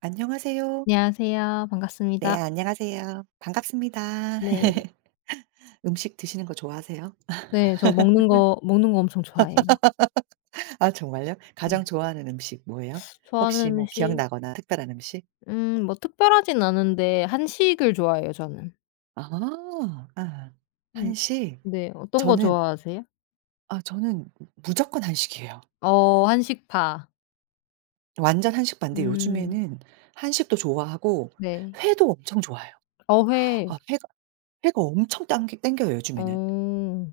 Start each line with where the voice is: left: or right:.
right: 안녕하세요.
left: 안녕하세요.
right: 네,
left: 반갑습니다.
right: 안녕하세요. 반갑습니다.
left: 네.
right: 음식 드시는 거 좋아하세요?
left: 네 저 먹는 거 엄청 좋아해요.
right: 아, 정말요?
left: 네.
right: 가장 좋아하는 음식 뭐예요? 혹시
left: 좋아하는
right: 뭐
left: 음식
right: 기억나거나 특별한 음식?
left: 뭐 특별하진 않은데 한식을 좋아해요 저는.
right: 아. 아.
left: 음.
right: 한식.
left: 네. 어떤 거
right: 저는
left: 좋아하세요?
right: 저는 무조건 한식이에요.
left: 어 한식파.
right: 완전 한식반데
left: 음
right: 요즘에는 한식도 좋아하고
left: 네.
right: 회도 엄청 좋아해요.
left: 어회.
right: 아, 회가 엄청 당기 땡겨요 요즘에는.
left: 어.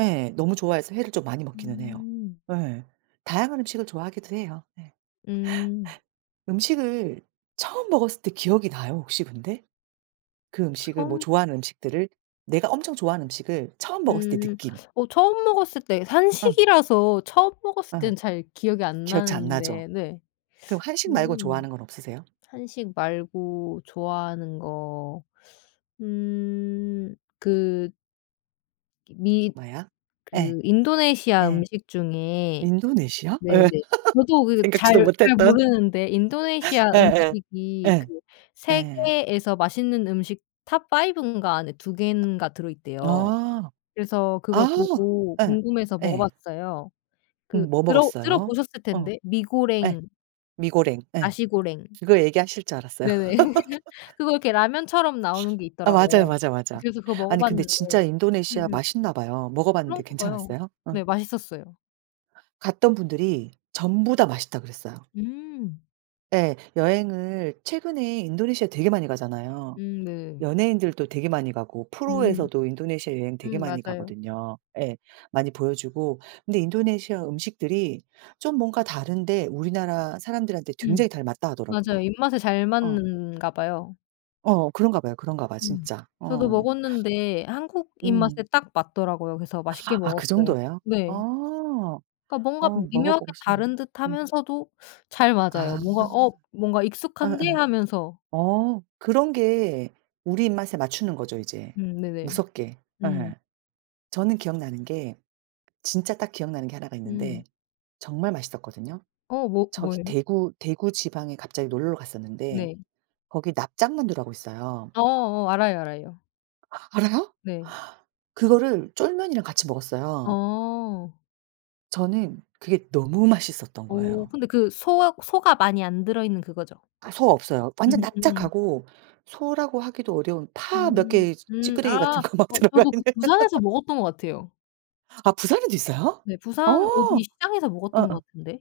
right: 예. 너무 좋아해서 회를 좀 많이 먹기는 해요.
left: 음.
right: 예. 다양한 음식을 좋아하기도 해요. 예.
left: 음.
right: 음식을 처음 먹었을 때 기억이 나요 혹시 근데? 그 음식을 뭐
left: 처음
right: 좋아하는 음식들을 내가 엄청 좋아하는 음식을 처음 먹었을 때
left: 음
right: 느낌.
left: 처음 먹었을 때
right: 응,
left: 한식이라서 처음 먹었을
right: 응.
left: 때는 잘 기억이 안
right: 기억 잘 안 나죠?
left: 나는데 네.
right: 그럼 한식 말고
left: 음.
right: 좋아하는 건 없으세요?
left: 한식 말고 좋아하는 거 그 미
right: 마야? 예.
left: 그 인도네시아
right: 예.
left: 음식 중에
right: 인도네시아?
left: 네네.
right: 예.
left: 저도 그
right: 생각지도
left: 잘
right: 못했던.
left: 모르는데 인도네시아
right: 예예.
left: 음식이
right: 예.
left: 그
right: 예. 예.
left: 세계에서 맛있는 음식 탑5 인가 안에 2인가 들어있대요.
right: 아.
left: 그래서 그걸
right: 아.
left: 보고
right: 예.
left: 궁금해서
right: 예.
left: 먹어봤어요. 그
right: 뭐 먹었어요?
left: 들어보셨을
right: 어.
left: 텐데
right: 예.
left: 미고랭,
right: 미고랭.
left: 아
right: 예.
left: 시고랭
right: 그거 얘기하실 줄 알았어요.
left: 네네. 그거 이렇게 라면처럼 나오는 게
right: 아, 맞아요,
left: 있더라고요.
right: 맞아, 맞아.
left: 그래서 그거 먹어
right: 아니, 근데
left: 봤는데
right: 진짜 인도네시아
left: 음음.
right: 맛있나 봐요. 먹어 봤는데
left: 그런가 봐요.
right: 괜찮았어요? 어.
left: 네 맛있었어요.
right: 갔던 분들이 전부 다 맛있다 그랬어요.
left: 음.
right: 예. 여행을 최근에 인도네시아 되게 많이 가잖아요.
left: 네.
right: 연예인들도 되게 많이 가고
left: 음.
right: 프로에서도 인도네시아 여행 되게 많이
left: 맞아요.
right: 가거든요. 예. 많이 보여주고. 근데 인도네시아 음식들이 좀 뭔가 다른데 우리나라 사람들한테
left: 음.
right: 굉장히 잘 맞다
left: 맞아요.
right: 하더라고요.
left: 입맛에 잘
right: 어.
left: 맞는가 봐요.
right: 어, 그런가 봐요, 그런가 봐
left: 음.
right: 진짜.
left: 저도
right: 어.
left: 먹었는데 한국 입맛에
right: 음.
left: 딱 맞더라고요. 그래서 맛있게
right: 아, 그
left: 먹었어요.
right: 정도예요?
left: 네.
right: 어.
left: 그러니까 뭔가
right: 어,
left: 미묘하게
right: 먹어보고 싶네.
left: 다른
right: 음.
left: 듯하면서도 잘 맞아요.
right: 아,
left: 뭔가 '어 뭔가 익숙한데?'
right: 응응.
left: 하면서.
right: 어, 그런 게 우리 입맛에 맞추는 거죠 이제.
left: 네네.
right: 무섭게.
left: 음.
right: 예. 저는 기억나는 게 진짜 딱 기억나는 게 하나가
left: 음.
right: 있는데 정말 맛있었거든요.
left: 어 뭐
right: 저기
left: 뭐예요?
right: 대구 지방에 갑자기 놀러 갔었는데
left: 네.
right: 거기 납작만두라고 있어요.
left: 어어 알아요, 알아요.
right: 알아요?
left: 네.
right: 그거를 쫄면이랑 같이 먹었어요.
left: 어.
right: 저는 그게 너무 맛있었던
left: 어
right: 거예요.
left: 근데 그 소 소가 많이 안 들어있는 그거죠?
right: 아, 소 없어요. 완전
left: 음음.
right: 납작하고 소라고 하기도 어려운 파 몇
left: 음.
right: 개 찌끄레기
left: 아
right: 같은 거 막
left: 어
right: 들어가
left: 저도 그
right: 있는.
left: 부산에서 먹었던 것 같아요.
right: 아, 부산에도 있어요?
left: 네
right: 어.
left: 부산 어디 시장에서 먹었던
right: 어어.
left: 것 같은데.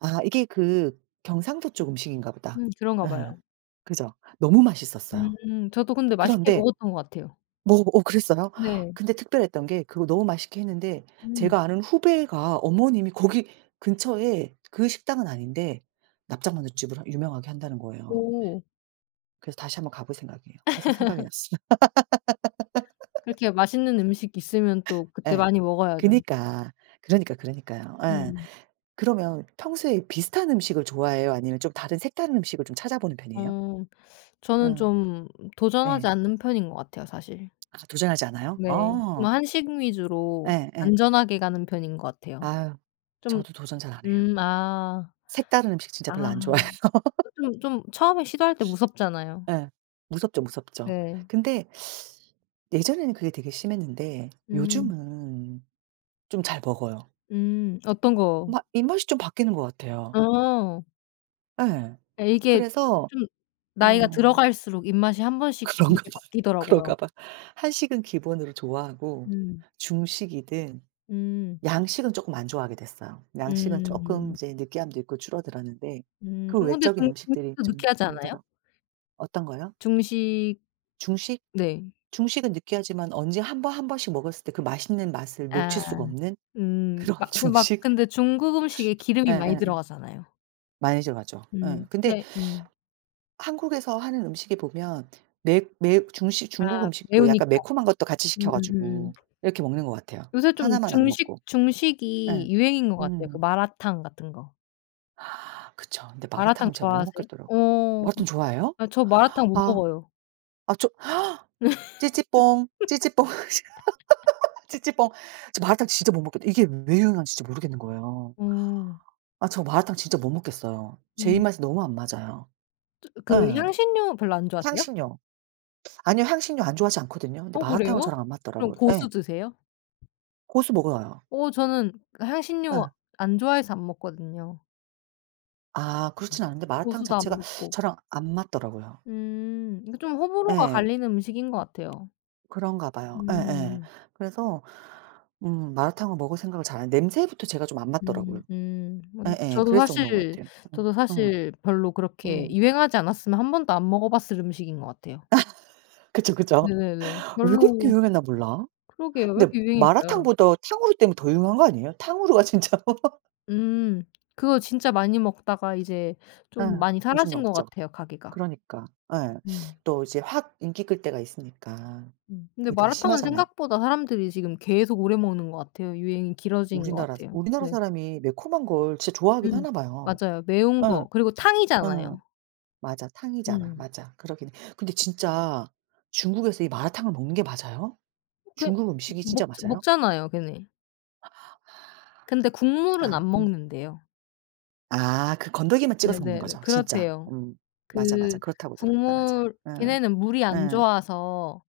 right: 아, 이게 그 경상도 쪽 음식인가 보다.
left: 그런가 봐요.
right: 예. 그죠? 너무 맛있었어요.
left: 저도 근데 맛있게
right: 그런데
left: 먹었던 것 같아요.
right: 뭐, 어 그랬어요?
left: 네.
right: 근데 특별했던 게 그거 너무 맛있게 했는데
left: 음.
right: 제가 아는 후배가 어머님이 거기 근처에, 그 식당은 아닌데 납작만두집을 유명하게 한다는 거예요.
left: 오.
right: 그래서 다시 한번 가볼 생각이에요. 그래서 생각이 났어요.
left: 그렇게 맛있는 음식 있으면 또 그때
right: 예.
left: 많이 먹어야죠.
right: 그니까. 그러니까, 그러니까요. 예.
left: 음.
right: 그러면 평소에 비슷한 음식을 좋아해요? 아니면 좀 다른 색다른 음식을 좀 찾아보는 편이에요?
left: 어 저는
right: 응.
left: 좀 도전하지
right: 예.
left: 않는 편인 것 같아요 사실.
right: 아, 도전하지 않아요?
left: 네.
right: 어.
left: 뭐 한식 위주로
right: 예예.
left: 안전하게 가는 편인 것 같아요.
right: 아유,
left: 좀
right: 저도 도전 잘 안 해요.
left: 아.
right: 색다른 음식 진짜 별로
left: 아.
right: 안 좋아해요.
left: 좀 처음에 시도할 때 무섭잖아요.
right: 예. 무섭죠, 무섭죠.
left: 네.
right: 근데 예전에는 그게 되게 심했는데
left: 음.
right: 요즘은 좀 잘 먹어요.
left: 음. 어떤 거
right: 막 입맛이 좀 바뀌는 것 같아요.
left: 어.
right: 예.
left: 예 이게
right: 그래서
left: 좀 나이가
right: 어.
left: 들어갈수록 입맛이 한 번씩
right: 그런가 봐요.
left: 이렇게 바뀌더라고요.
right: 그런가 봐. 한식은 기본으로 좋아하고
left: 음.
right: 중식이든
left: 음.
right: 양식은 쪼끔 안 좋아하게 됐어요. 양식은 쪼끔
left: 음.
right: 이제 느끼함도 있고 줄어들었는데
left: 음.
right: 그
left: 어 근데
right: 외적인
left: 중
right: 음식들이
left: 중식도
right: 좀
left: 느끼하지 않아요?
right: 늘더라. 어떤 거요?
left: 중식
right: 중식?
left: 네.
right: 중식은 느끼하지만 언제 한 번씩 먹었을 때 그 맛있는 맛을
left: 아.
right: 놓칠 수가 없는
left: 음.
right: 그런.
left: 막 그 막
right: 중식?
left: 근데 중국 음식에 기름이 많이
right: 예예예.
left: 들어가잖아요.
right: 많이 좋아가죠. 예. 근데
left: 근데
right: 한국에서 하는 음식에 보면 매 매 중식 중국
left: 아
right: 음식도 약간
left: 매우니까.
right: 매콤한 것도 같이 시켜
left: 음음음.
right: 가지고 이렇게 먹는 것 같아요.
left: 요새 좀
right: 하나만 안 먹고. 예.
left: 중식이 유행인 것 같아요. 그
right: 음.
left: 마라탕 같은 거.
right: 아, 그쵸. 근데
left: 마라탕
right: 마라탕은 제가 못
left: 좋아하세요?
right: 먹겠더라고요.
left: 어.
right: 마라탕 좋아해요?
left: 아 저 마라탕 못
right: 아.
left: 먹어요.
right: 아, 저 찌찌뽕, 찌찌뽕, 찌찌뽕. 저 마라탕 진짜 못 먹겠다. 이게 왜 유행지 진짜 모르겠는 거예요.
left: 어.
right: 아, 저 마라탕 진짜 못 먹겠어요. 제
left: 음.
right: 입맛에 너무 안 맞아요.
left: 저 그
right: 예.
left: 향신료 별로 안 좋아하세요?
right: 향신료. 아니요, 향신료 안 좋아하지 않거든요. 근데
left: 어
right: 마라탕은
left: 그래요?
right: 저랑 안
left: 그럼
right: 맞더라고요. 예.
left: 고수 드세요?
right: 고수 먹어요.
left: 어 저는 향신료
right: 예.
left: 안 좋아해서 안 먹거든요.
right: 아, 그렇진 않은데 마라탕
left: 고수도 안
right: 자체가
left: 먹고.
right: 저랑 안 맞더라고요.
left: 음. 이게 좀 호불호가
right: 예.
left: 갈리는 음식인 것 같아요.
right: 그런가 봐요. 예예.
left: 음.
right: 그래서 마라탕을 먹을 생각을 잘 안, 냄새부터 제가 좀 안 맞더라고요. 예예.
left: 저도
right: 그래서 좀 그런 것
left: 사실
right: 같아요. 음.
left: 저도
right: 음.
left: 사실 별로 그렇게
right: 음.
left: 유행하지 않았으면 한 번도 안 먹어 봤을 음식인 것 같아요.
right: 그쵸, 그쵸.
left: 네네네.
right: 왜 그렇게
left: 별로
right: 유명했나 몰라.
left: 그러게요. 왜
right: 근데
left: 이렇게 유행일까요?
right: 마라탕보다 탕후루 때문에 더 유명한 거 아니에요? 탕후루가 진짜.
left: 음. 그거 진짜 많이 먹다가 이제 좀
right: 예.
left: 많이
right: 요즘에
left: 사라진 것
right: 없죠.
left: 같아요, 가게가.
right: 그러니까. 예.
left: 음.
right: 또 이제 확 인기 끌 때가 있으니까.
left: 음. 근데
right: 그게 되게
left: 마라탕은
right: 심하잖아요.
left: 생각보다 사람들이 지금 계속 오래 먹는 것 같아요. 유행이 길어진 것
right: 우리나라
left: 같아요.
right: 우리나라
left: 네.
right: 사람이 매콤한 걸 진짜 좋아하긴
left: 음.
right: 하나 봐요.
left: 맞아요. 매운
right: 응,
left: 거 그리고
right: 응,
left: 탕이잖아요.
right: 맞아. 탕이잖아.
left: 음.
right: 맞아. 그러긴 해. 근데 진짜 중국에서 이 마라탕을 먹는 게 맞아요?
left: 그
right: 중국 음식이
left: 먹
right: 진짜 맞아요?
left: 먹잖아요, 걔네. 근데 국물은
right: 아,
left: 안 먹는대요.
right: 아, 그 건더기만 찍어서 먹는
left: 네네.
right: 거죠 진짜.
left: 그렇대요.
right: 음. 맞아, 맞아.
left: 그
right: 그렇다고 들었다. 맞아.
left: 국물
right: 응.
left: 걔네는 물이 안
right: 응,
left: 좋아서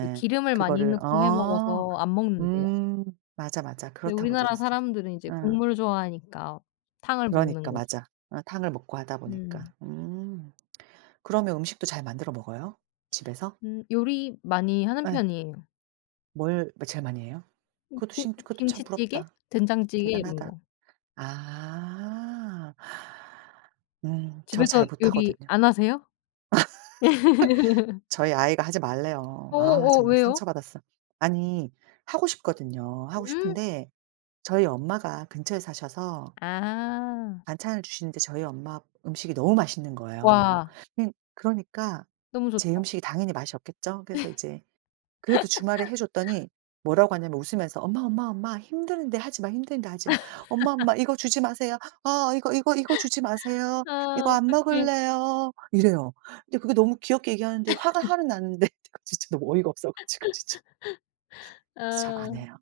left: 그 기름을 많이
right: 그거를
left: 넣고 해
right: 어.
left: 먹어서 안 먹는대요.
right: 음. 맞아, 맞아.
left: 근데
right: 그렇다고
left: 우리나라
right: 들었어요.
left: 사람들은 이제
right: 응.
left: 국물 좋아하니까 탕을 먹는
right: 그러니까
left: 거죠.
right: 맞아. 어, 탕을 먹고 하다 보니까.
left: 음.
right: 음. 그러면 음식도 잘 만들어 먹어요? 집에서?
left: 요리 많이 하는
right: 예.
left: 편이에요.
right: 뭘 뭐 제일 많이 해요?
left: 김
right: 그것도 참
left: 김치찌개,
right: 부럽다.
left: 된장찌개 이런
right: 대단하다.
left: 거.
right: 아. 저
left: 집에서
right: 잘
left: 요리
right: 못하거든요.
left: 안 하세요?
right: 저희 아이가 하지 말래요. 아,
left: 어어
right: 정말
left: 왜요?
right: 상처받았어. 아니, 하고 싶거든요. 하고
left: 음.
right: 싶은데 저희 엄마가 근처에 사셔서
left: 아.
right: 반찬을 주시는데 저희 엄마 음식이 너무 맛있는 거예요.
left: 와
right: 그러니까
left: 너무 좋다.
right: 제 음식이 당연히 맛이 없겠죠. 그래서 이제 그래도 주말에 해 줬더니 뭐라고 하냐면 웃으면서 "엄마, 엄마, 엄마 힘드는데 하지 마, 힘드는데 하지 마. 엄마, 엄마 이거 주지 마세요. 아, 이거, 이거, 이거 주지 마세요.
left: 아
right: 이거 안
left: 어떡해.
right: 먹을래요." 이래요. 근데 그게 너무 귀엽게 얘기하는데 화가 화는 나는데 진짜 너무 어이가 없어 가지고 진짜 그래서 잘
left: 아.
right: 안 해요.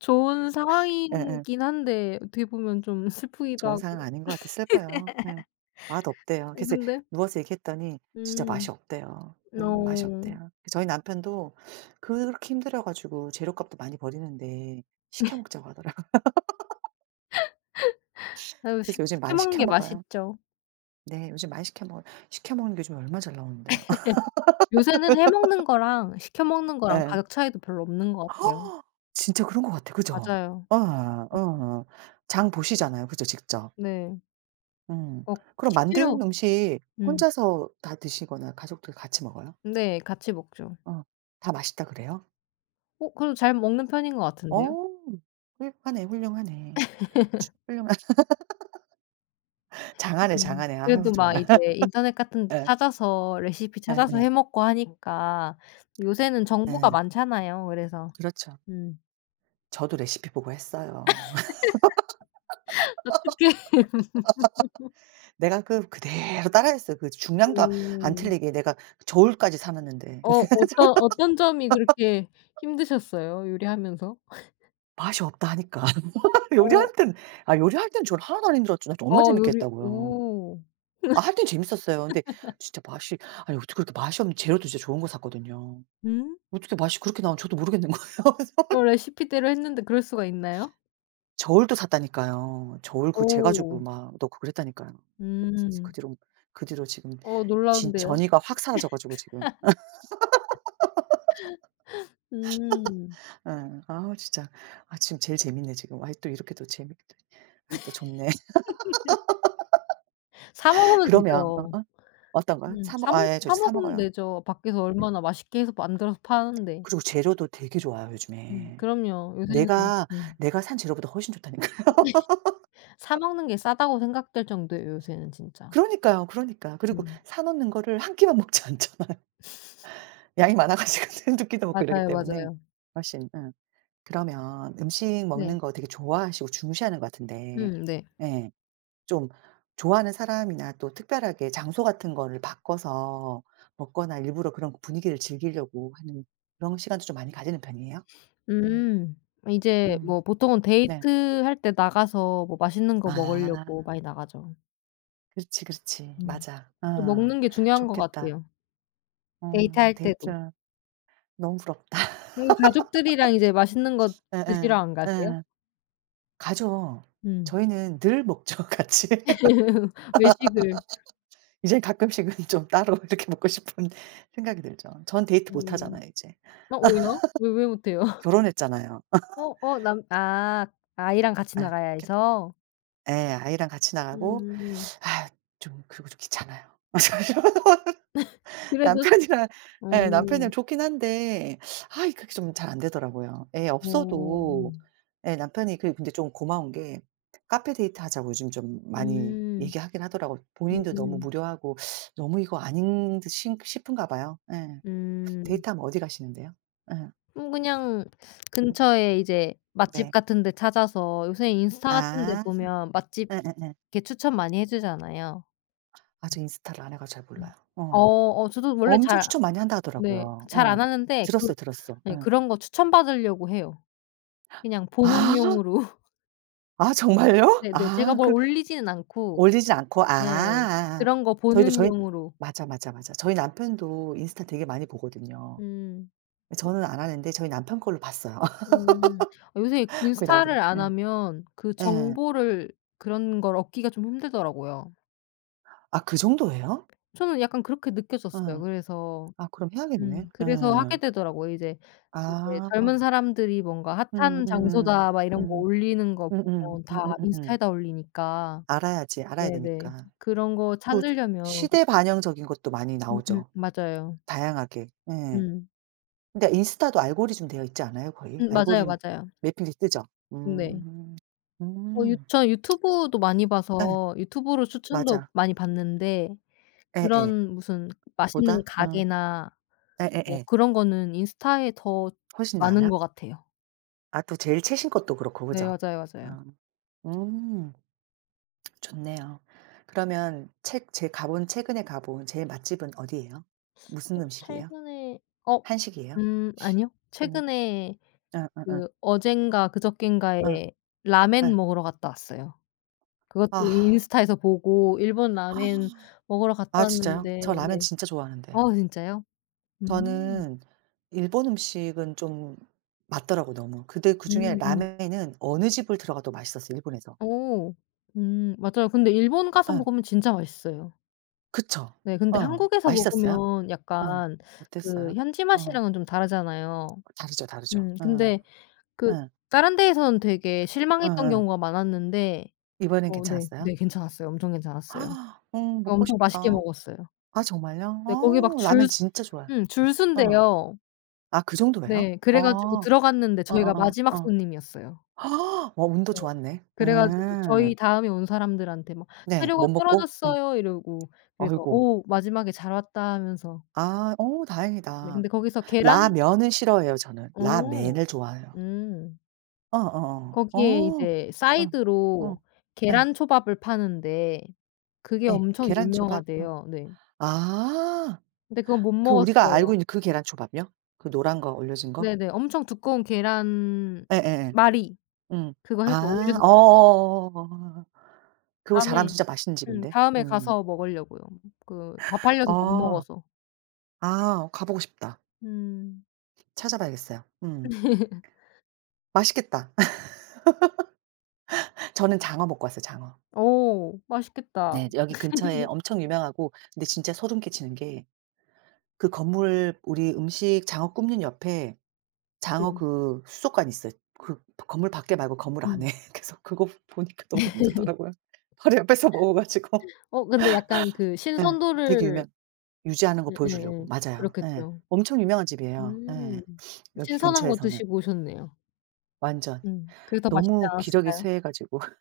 left: 좋은
right: 예예.
left: 상황이긴 한데 어떻게 보면 좀 슬프기도
right: 좋은 상황
left: 하고.
right: 아닌 것 같아 슬퍼요. 예. 맛없대요. 그래서
left: 근데
right: 누워서 얘기했더니 진짜
left: 음.
right: 맛이 없대요. 맛이
left: 어.
right: 없대요. 저희 남편도 그렇게 힘들어 가지고 재료값도 많이 버리는데 시켜 먹자고 하더라고요.
left: 아유 시
right: 그래서 요즘
left: 시켜
right: 많이
left: 먹는
right: 시켜
left: 게
right: 먹어요.
left: 맛있죠.
right: 네. 요즘 많이 시켜 먹어요. 시켜 먹는 게 요즘 얼마나 잘 나오는데요.
left: 요새는 해 먹는 거랑 시켜 먹는 거랑
right: 예.
left: 가격 차이도 별로 없는 것 같아요.
right: 허! 진짜 그런 것 같아. 그죠?
left: 맞아요.
right: 예.
left: 음
right: 예. 장 보시잖아요. 그죠? 직접.
left: 네.
right: 음.
left: 어
right: 그럼
left: 식재료
right: 만든 음식
left: 음.
right: 혼자서 다 드시거나 가족들 같이 먹어요?
left: 네. 같이 먹죠.
right: 어. 다 맛있다 그래요?
left: 어 그래도 잘 먹는 편인 것 같은데요.
right: 어. 훌륭하네, 훌륭하네. 훌륭한. 장하네,
left: 음.
right: 장하네. 아유,
left: 그래도 막
right: 정말.
left: 이제 인터넷 같은 데
right: 예.
left: 찾아서 레시피
right: 예예.
left: 찾아서
right: 예.
left: 해 먹고 하니까 요새는 정보가
right: 예.
left: 많잖아요. 그래서
right: 그렇죠.
left: 음.
right: 저도 레시피 보고 했어요.
left: 어떡해.
right: 내가 그대로 따라했어요. 그 중량도 안
left: 음.
right: 틀리게 내가 저울까지 사 놨는데
left: 어 어떤 점이 그렇게 힘드셨어요? 요리하면서?
right: 맛이 없다 하니까.
left: 어
right: 요리할 땐 요리할 땐 저는 하나도 안 힘들었죠. 나 정말
left: 어
right: 재밌게
left: 요리
right: 했다고요.
left: 오.
right: 아, 할 땐 재밌었어요. 근데 진짜 맛이, 아니 어떻게 그렇게 맛이 없는, 재료도 진짜 좋은 거 샀거든요.
left: 음.
right: 어떻게 맛이 그렇게 나오는지 저도 모르겠는 거예요.
left: 어 레시피대로 했는데 그럴 수가 있나요?
right: 저울도 샀다니까요. 저울 그거 재
left: 오.
right: 가지고 막 넣고 그랬다니까요. 그래서 이제 그 그
left: 음.
right: 뒤로 그 뒤로 지금,
left: 어
right: 진
left: 놀라운데요.
right: 전이가 확 사라져 가지고 지금.
left: 음.
right: 예. 아, 진짜. 아, 지금 제일 재밌네 지금. 아이, 또 이렇게 또 재밌게 또 아이 또 좋네.
left: 사 먹으면
right: 그러면
left: 되죠.
right: 어떤 거요?
left: 음.
right: 사 먹 아, 예. 저
left: 사
right: 사
left: 먹으면
right: 먹어요.
left: 되죠. 밖에서
right: 예.
left: 얼마나 맛있게 해서 만들어서 파는데.
right: 그리고 재료도 되게 좋아요
left: 음.
right: 요즘에.
left: 그럼요. 요새는
right: 내가, 내가 산 재료보다 훨씬 좋다니까요.
left: 사 먹는 게 싸다고 생각될 정도예요 요새는 진짜.
right: 그러니까요, 그러니까. 그리고
left: 음.
right: 사 놓는 거를 한 끼만 먹지 않잖아. 양이 많아 가지고 두 끼도 먹고 이러기
left: 맞아요,
right: 때문에
left: 맞아요.
right: 훨씬. 예. 그러면 음식
left: 네.
right: 먹는 거 되게 좋아하시고 중시하는 것 같은데
left: 네.
right: 예. 좀 좋아하는 사람이나 또 특별하게 장소 같은 거를 바꿔서 먹거나 일부러 그런 분위기를 즐기려고 하는 그런 시간도 좀 많이 가지는 편이에요? 예.
left: 음. 이제
right: 음.
left: 뭐 보통은
right: 네.
left: 데이트할 때 나가서 뭐 맛있는 거 먹으려고
right: 아.
left: 많이 나가죠.
right: 그렇지, 그렇지.
left: 음.
right: 맞아.
left: 그
right: 어.
left: 먹는 게 중요한 것
right: 좋겠다.
left: 같아요.
right: 어,
left: 데이트할
right: 데이트
left: 때도.
right: 너무 부럽다.
left: 가족들이랑 이제 맛있는 거 드시러
right: 예예.
left: 안 가세요?
right: 예. 가죠.
left: 음.
right: 저희는 늘 먹죠 같이.
left: 외식을.
right: 이젠 가끔씩은 좀 따로 이렇게 먹고 싶은 생각이 들죠. 전 데이트 못
left: 음.
right: 하잖아요 이제.
left: 어 왜요? 왜 못 해요?
right: 결혼했잖아요. 아,
left: 어 어 남 아 아이랑 같이 나가야 해서?
right: 예. 아이랑 같이 나가고,
left: 음.
right: 아, 좀, 그리고 좀 귀찮아요.
left: 그래도
right: 남편이랑,
left: 어.
right: 예, 남편이랑 좋긴 한데 아, 이게 좀 잘 안 되더라고요. 애
left: 어.
right: 없어도
left: 음.
right: 예, 남편이 그 근데 좀 고마운 게 카페 데이트 하자고 요즘 좀 많이 얘기하긴 하더라고요. 본인도 너무
left: 음.
right: 무료하고 너무 이거 아닌 듯 싶은가 봐요. 예.
left: 음.
right: 데이트하면 어디 가시는데요? 예.
left: 그냥
right: 음.
left: 근처에 이제 맛집
right: 네.
left: 같은 데 찾아서 요새 인스타 같은 데
right: 아.
left: 보면 맛집
right: 예예예.
left: 이렇게 추천 많이 해 주잖아요.
right: 아, 저 인스타를 안 해 가지고 잘 몰라요.
left: 음. 어
right: 어.
left: 어 저도 원래
right: 엄청
left: 잘
right: 추천 많이 한다
left: 네 그
right: 하더라고요.
left: 잘
right: 어.
left: 안 하는데 그
right: 들었어요, 들었어.
left: 네
right: 예.
left: 그런 거 추천받으려고 해요. 그냥 보는
right: 아.
left: 용으로.
right: 아, 정말요?
left: 네네. 제가
right: 아,
left: 뭘
right: 그.
left: 올리지는 않고
right: 올리지 않고 아.
left: 네
right: 아.
left: 그런 거
right: 저희도
left: 보는
right: 저희
left: 용으로.
right: 맞아, 맞아, 맞아. 저희 남편도 인스타 되게 많이 보거든요.
left: 음.
right: 저는 안 하는데 저희 남편 걸로 봤어요.
left: 음. 아 요새
right: 그게
left: 인스타를
right: 나오더라고요.
left: 안
right: 예.
left: 하면 그
right: 예.
left: 정보를 그런 걸 얻기가 좀 힘들더라고요.
right: 아, 그 정도예요?
left: 저는 약간 그렇게 느껴졌어요.
right: 예.
left: 그래서
right: 아, 그럼 해야겠네. 예.
left: 그래서 하게 되더라고요. 이제 이제 젊은
right: 아.
left: 사람들이 뭔가 "핫한
right: 음음음.
left: 장소다." 막 이런 거
right: 음.
left: 올리는 거
right: 음음.
left: 보면 다 인스타에다 올리니까
right: 알아야지. 알아야
left: 네네.
right: 되니까.
left: 그런 거
right: 그
left: 찾으려면
right: 시대 반영적인 것도 많이
left: 음음
right: 나오죠,
left: 맞아요.
right: 다양하게. 예.
left: 음.
right: 근데 인스타도 알고리즘 되어 있지 않아요, 거의?
left: 맞아요,
right: 알고리즘
left: 맞아요.
right: 매핑이 뜨죠?
left: 네.
right: 음.
left: 어 유
right: 음.
left: 저는 유튜브도 많이
right: 예.
left: 봐서 유튜브로 추천도
right: 맞아.
left: 많이 받는데
right: 예예.
left: 그런 무슨 맛있는
right: 보다? 어.
left: 가게나 뭐
right: 예예예.
left: 그런 거는 인스타에 더
right: 훨씬
left: 많은
right: 나아요?
left: 것 같아요.
right: 아, 또 제일 최신 것도 그렇고
left: 네
right: 그죠?
left: 맞아요, 맞아요.
right: 어. 음. 좋네요. 그러면 책 제 가본 최근에 가본 제일 맛집은 어디예요?
left: 어
right: 무슨 음식이에요?
left: 최근에 어
right: 한식이에요?
left: 아니요.
right: 음.
left: 최근에
right: 어, 어, 어.
left: 그 어젠가
right: 어.
left: 그저껜가에 라멘
right: 예.
left: 먹으러 갔다 왔어요. 그것도
right: 아.
left: 인스타에서 보고 일본 라멘 먹으러 갔다
right: 아, 진짜요?
left: 왔는데
right: 저 라면
left: 네.
right: 진짜 좋아하는데.
left: 어 진짜요? 음.
right: 저는 일본 음식은 좀 맞더라고 너무. 근데 그중에
left: 음음.
right: 라멘은 어느 집을 들어가도 맛있었어요 일본에서.
left: 오 맞아요. 근데 일본 가서
right: 예.
left: 먹으면 진짜 맛있어요.
right: 그쵸.
left: 네 근데
right: 어.
left: 한국에서
right: 맛있었어요?
left: 먹으면
right: 어.
left: 약간 그
right: 어땠어요?
left: 현지
right: 어.
left: 맛이랑은 좀 다르잖아요.
right: 다르죠, 다르죠. 어.
left: 근데 그
right: 예.
left: 다른 데에서는 되게 실망했던
right: 어어.
left: 경우가 많았는데
right: 이번엔
left: 어 네.
right: 괜찮았어요?
left: 네 괜찮았어요. 엄청 괜찮았어요.
right: 먹고
left: 엄청 맛있게
right: 싶다.
left: 먹었어요.
right: 아, 정말요?
left: 네 거기 막
right: 어,
left: 줄
right: 라멘 진짜 좋아해요.
left: 줄
right: 어.
left: 선대요.
right: 아, 그 정도예요?
left: 네.
right: 어.
left: 그래 가지고
right: 어어어
left: 들어갔는데 저희가
right: 어.
left: 마지막
right: 어, 어.
left: 손님이었어요.
right: 아, 어, 운도
left: 네.
right: 좋았네.
left: 그래 가지고
right: 음.
left: 저희 다음에 온 사람들한테 막
right: 네.
left: "사료가
right: 못 먹고? 음.
left: 떨어졌어요." 이러고 그래서
right: 아이고.
left: "오 마지막에 잘 왔다." 하면서
right: 아,
left: 네
right: 다행이다.
left: 근데 거기서 계란
right: 라면은 싫어해요 저는.
left: 어
right: 라멘을 좋아해요.
left: 음.
right: 어, 어, 어.
left: 거기에
right: 어.
left: 이제
right: 어. 어. 어, 어,
left: 사이드로
right: 예.
left: 계란초밥을 파는데 그게
right: 예.
left: 엄청
right: 계란초밥. 어.
left: 유명하대요. 네.
right: 아.
left: 근데 그건 못
right: 그 우리가
left: 먹었어요.
right: 알고 있는 그 계란초밥이요? 그 노란 거 올려진 거?
left: 네네. 엄청 두꺼운
right: 예예예.
left: 계란말이
right: 음.
left: 그거 해서
right: 아.
left: 올려서
right: 어어어어어 그거 잘하면
left: 다음에
right: 진짜 맛있는 집인데.
left: 다음에
right: 음.
left: 가서 먹으려고요. 그 다 팔려서 못
right: 어.
left: 먹어서.
right: 아, 가보고 싶다.
left: 음.
right: 찾아봐야겠어요. 음. 맛있겠다. 저는 장어 먹고 왔어요, 장어.
left: 어 맛있겠다.
right: 네. 여기 근처에 엄청 유명하고, 근데 진짜 소름 끼치는 게 그 건물, 우리 음식 장어 굽는 옆에
left: 네.
right: 장어 그 수족관 있어요. 그 건물 밖에 말고 건물 안에.
left: 음.
right: 그래서 그거 보니까 너무 힘들더라고요. 바로 옆에서 먹어 가지고.
left: 어 근데 약간 그
right: 예. 되게
left: 신선도를
right: 유명 유지하는 거 보여주려고.
left: 예예예.
right: 맞아요. 예.
left: 그렇겠죠.
right: 엄청 유명한 집이에요.
left: 음.
right: 예. 여기
left: 신선한 거
right: 근처에서는.
left: 드시고 오셨네요.
right: 완전.
left: 음. 그게 더 맛있지
right: 너무 기력이
left: 않았을까요?
right: 쇠해 가지고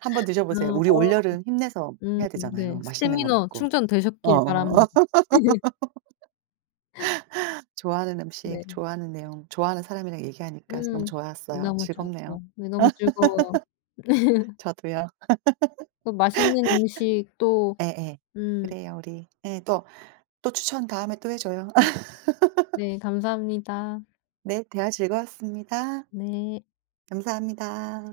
right: 한번 드셔
left: 아
right: 보세요. 우리
left: 어
right: 올여름 힘내서 해야
left: 네.
right: 되잖아요, 맛있는 거
left: 스태미너
right: 먹고.
left: 충전되셨길 바랍니다.
right: 어어. 좋아하는 음식,
left: 네.
right: 좋아하는 내용, 좋아하는 사람이랑 얘기하니까 너무
left: 음.
right: 좋았어요.
left: 너무
right: 즐겁네요.
left: 좋았어요. 네 너무 즐거워
right: 저도요.
left: 또 맛있는 음식 또
right: 예예.
left: 음
right: 그래요 우리. 예, 또 추천 다음에 또 해 줘요.
left: 네. 네 감사합니다.
right: 네, 대화 즐거웠습니다.
left: 네.
right: 감사합니다.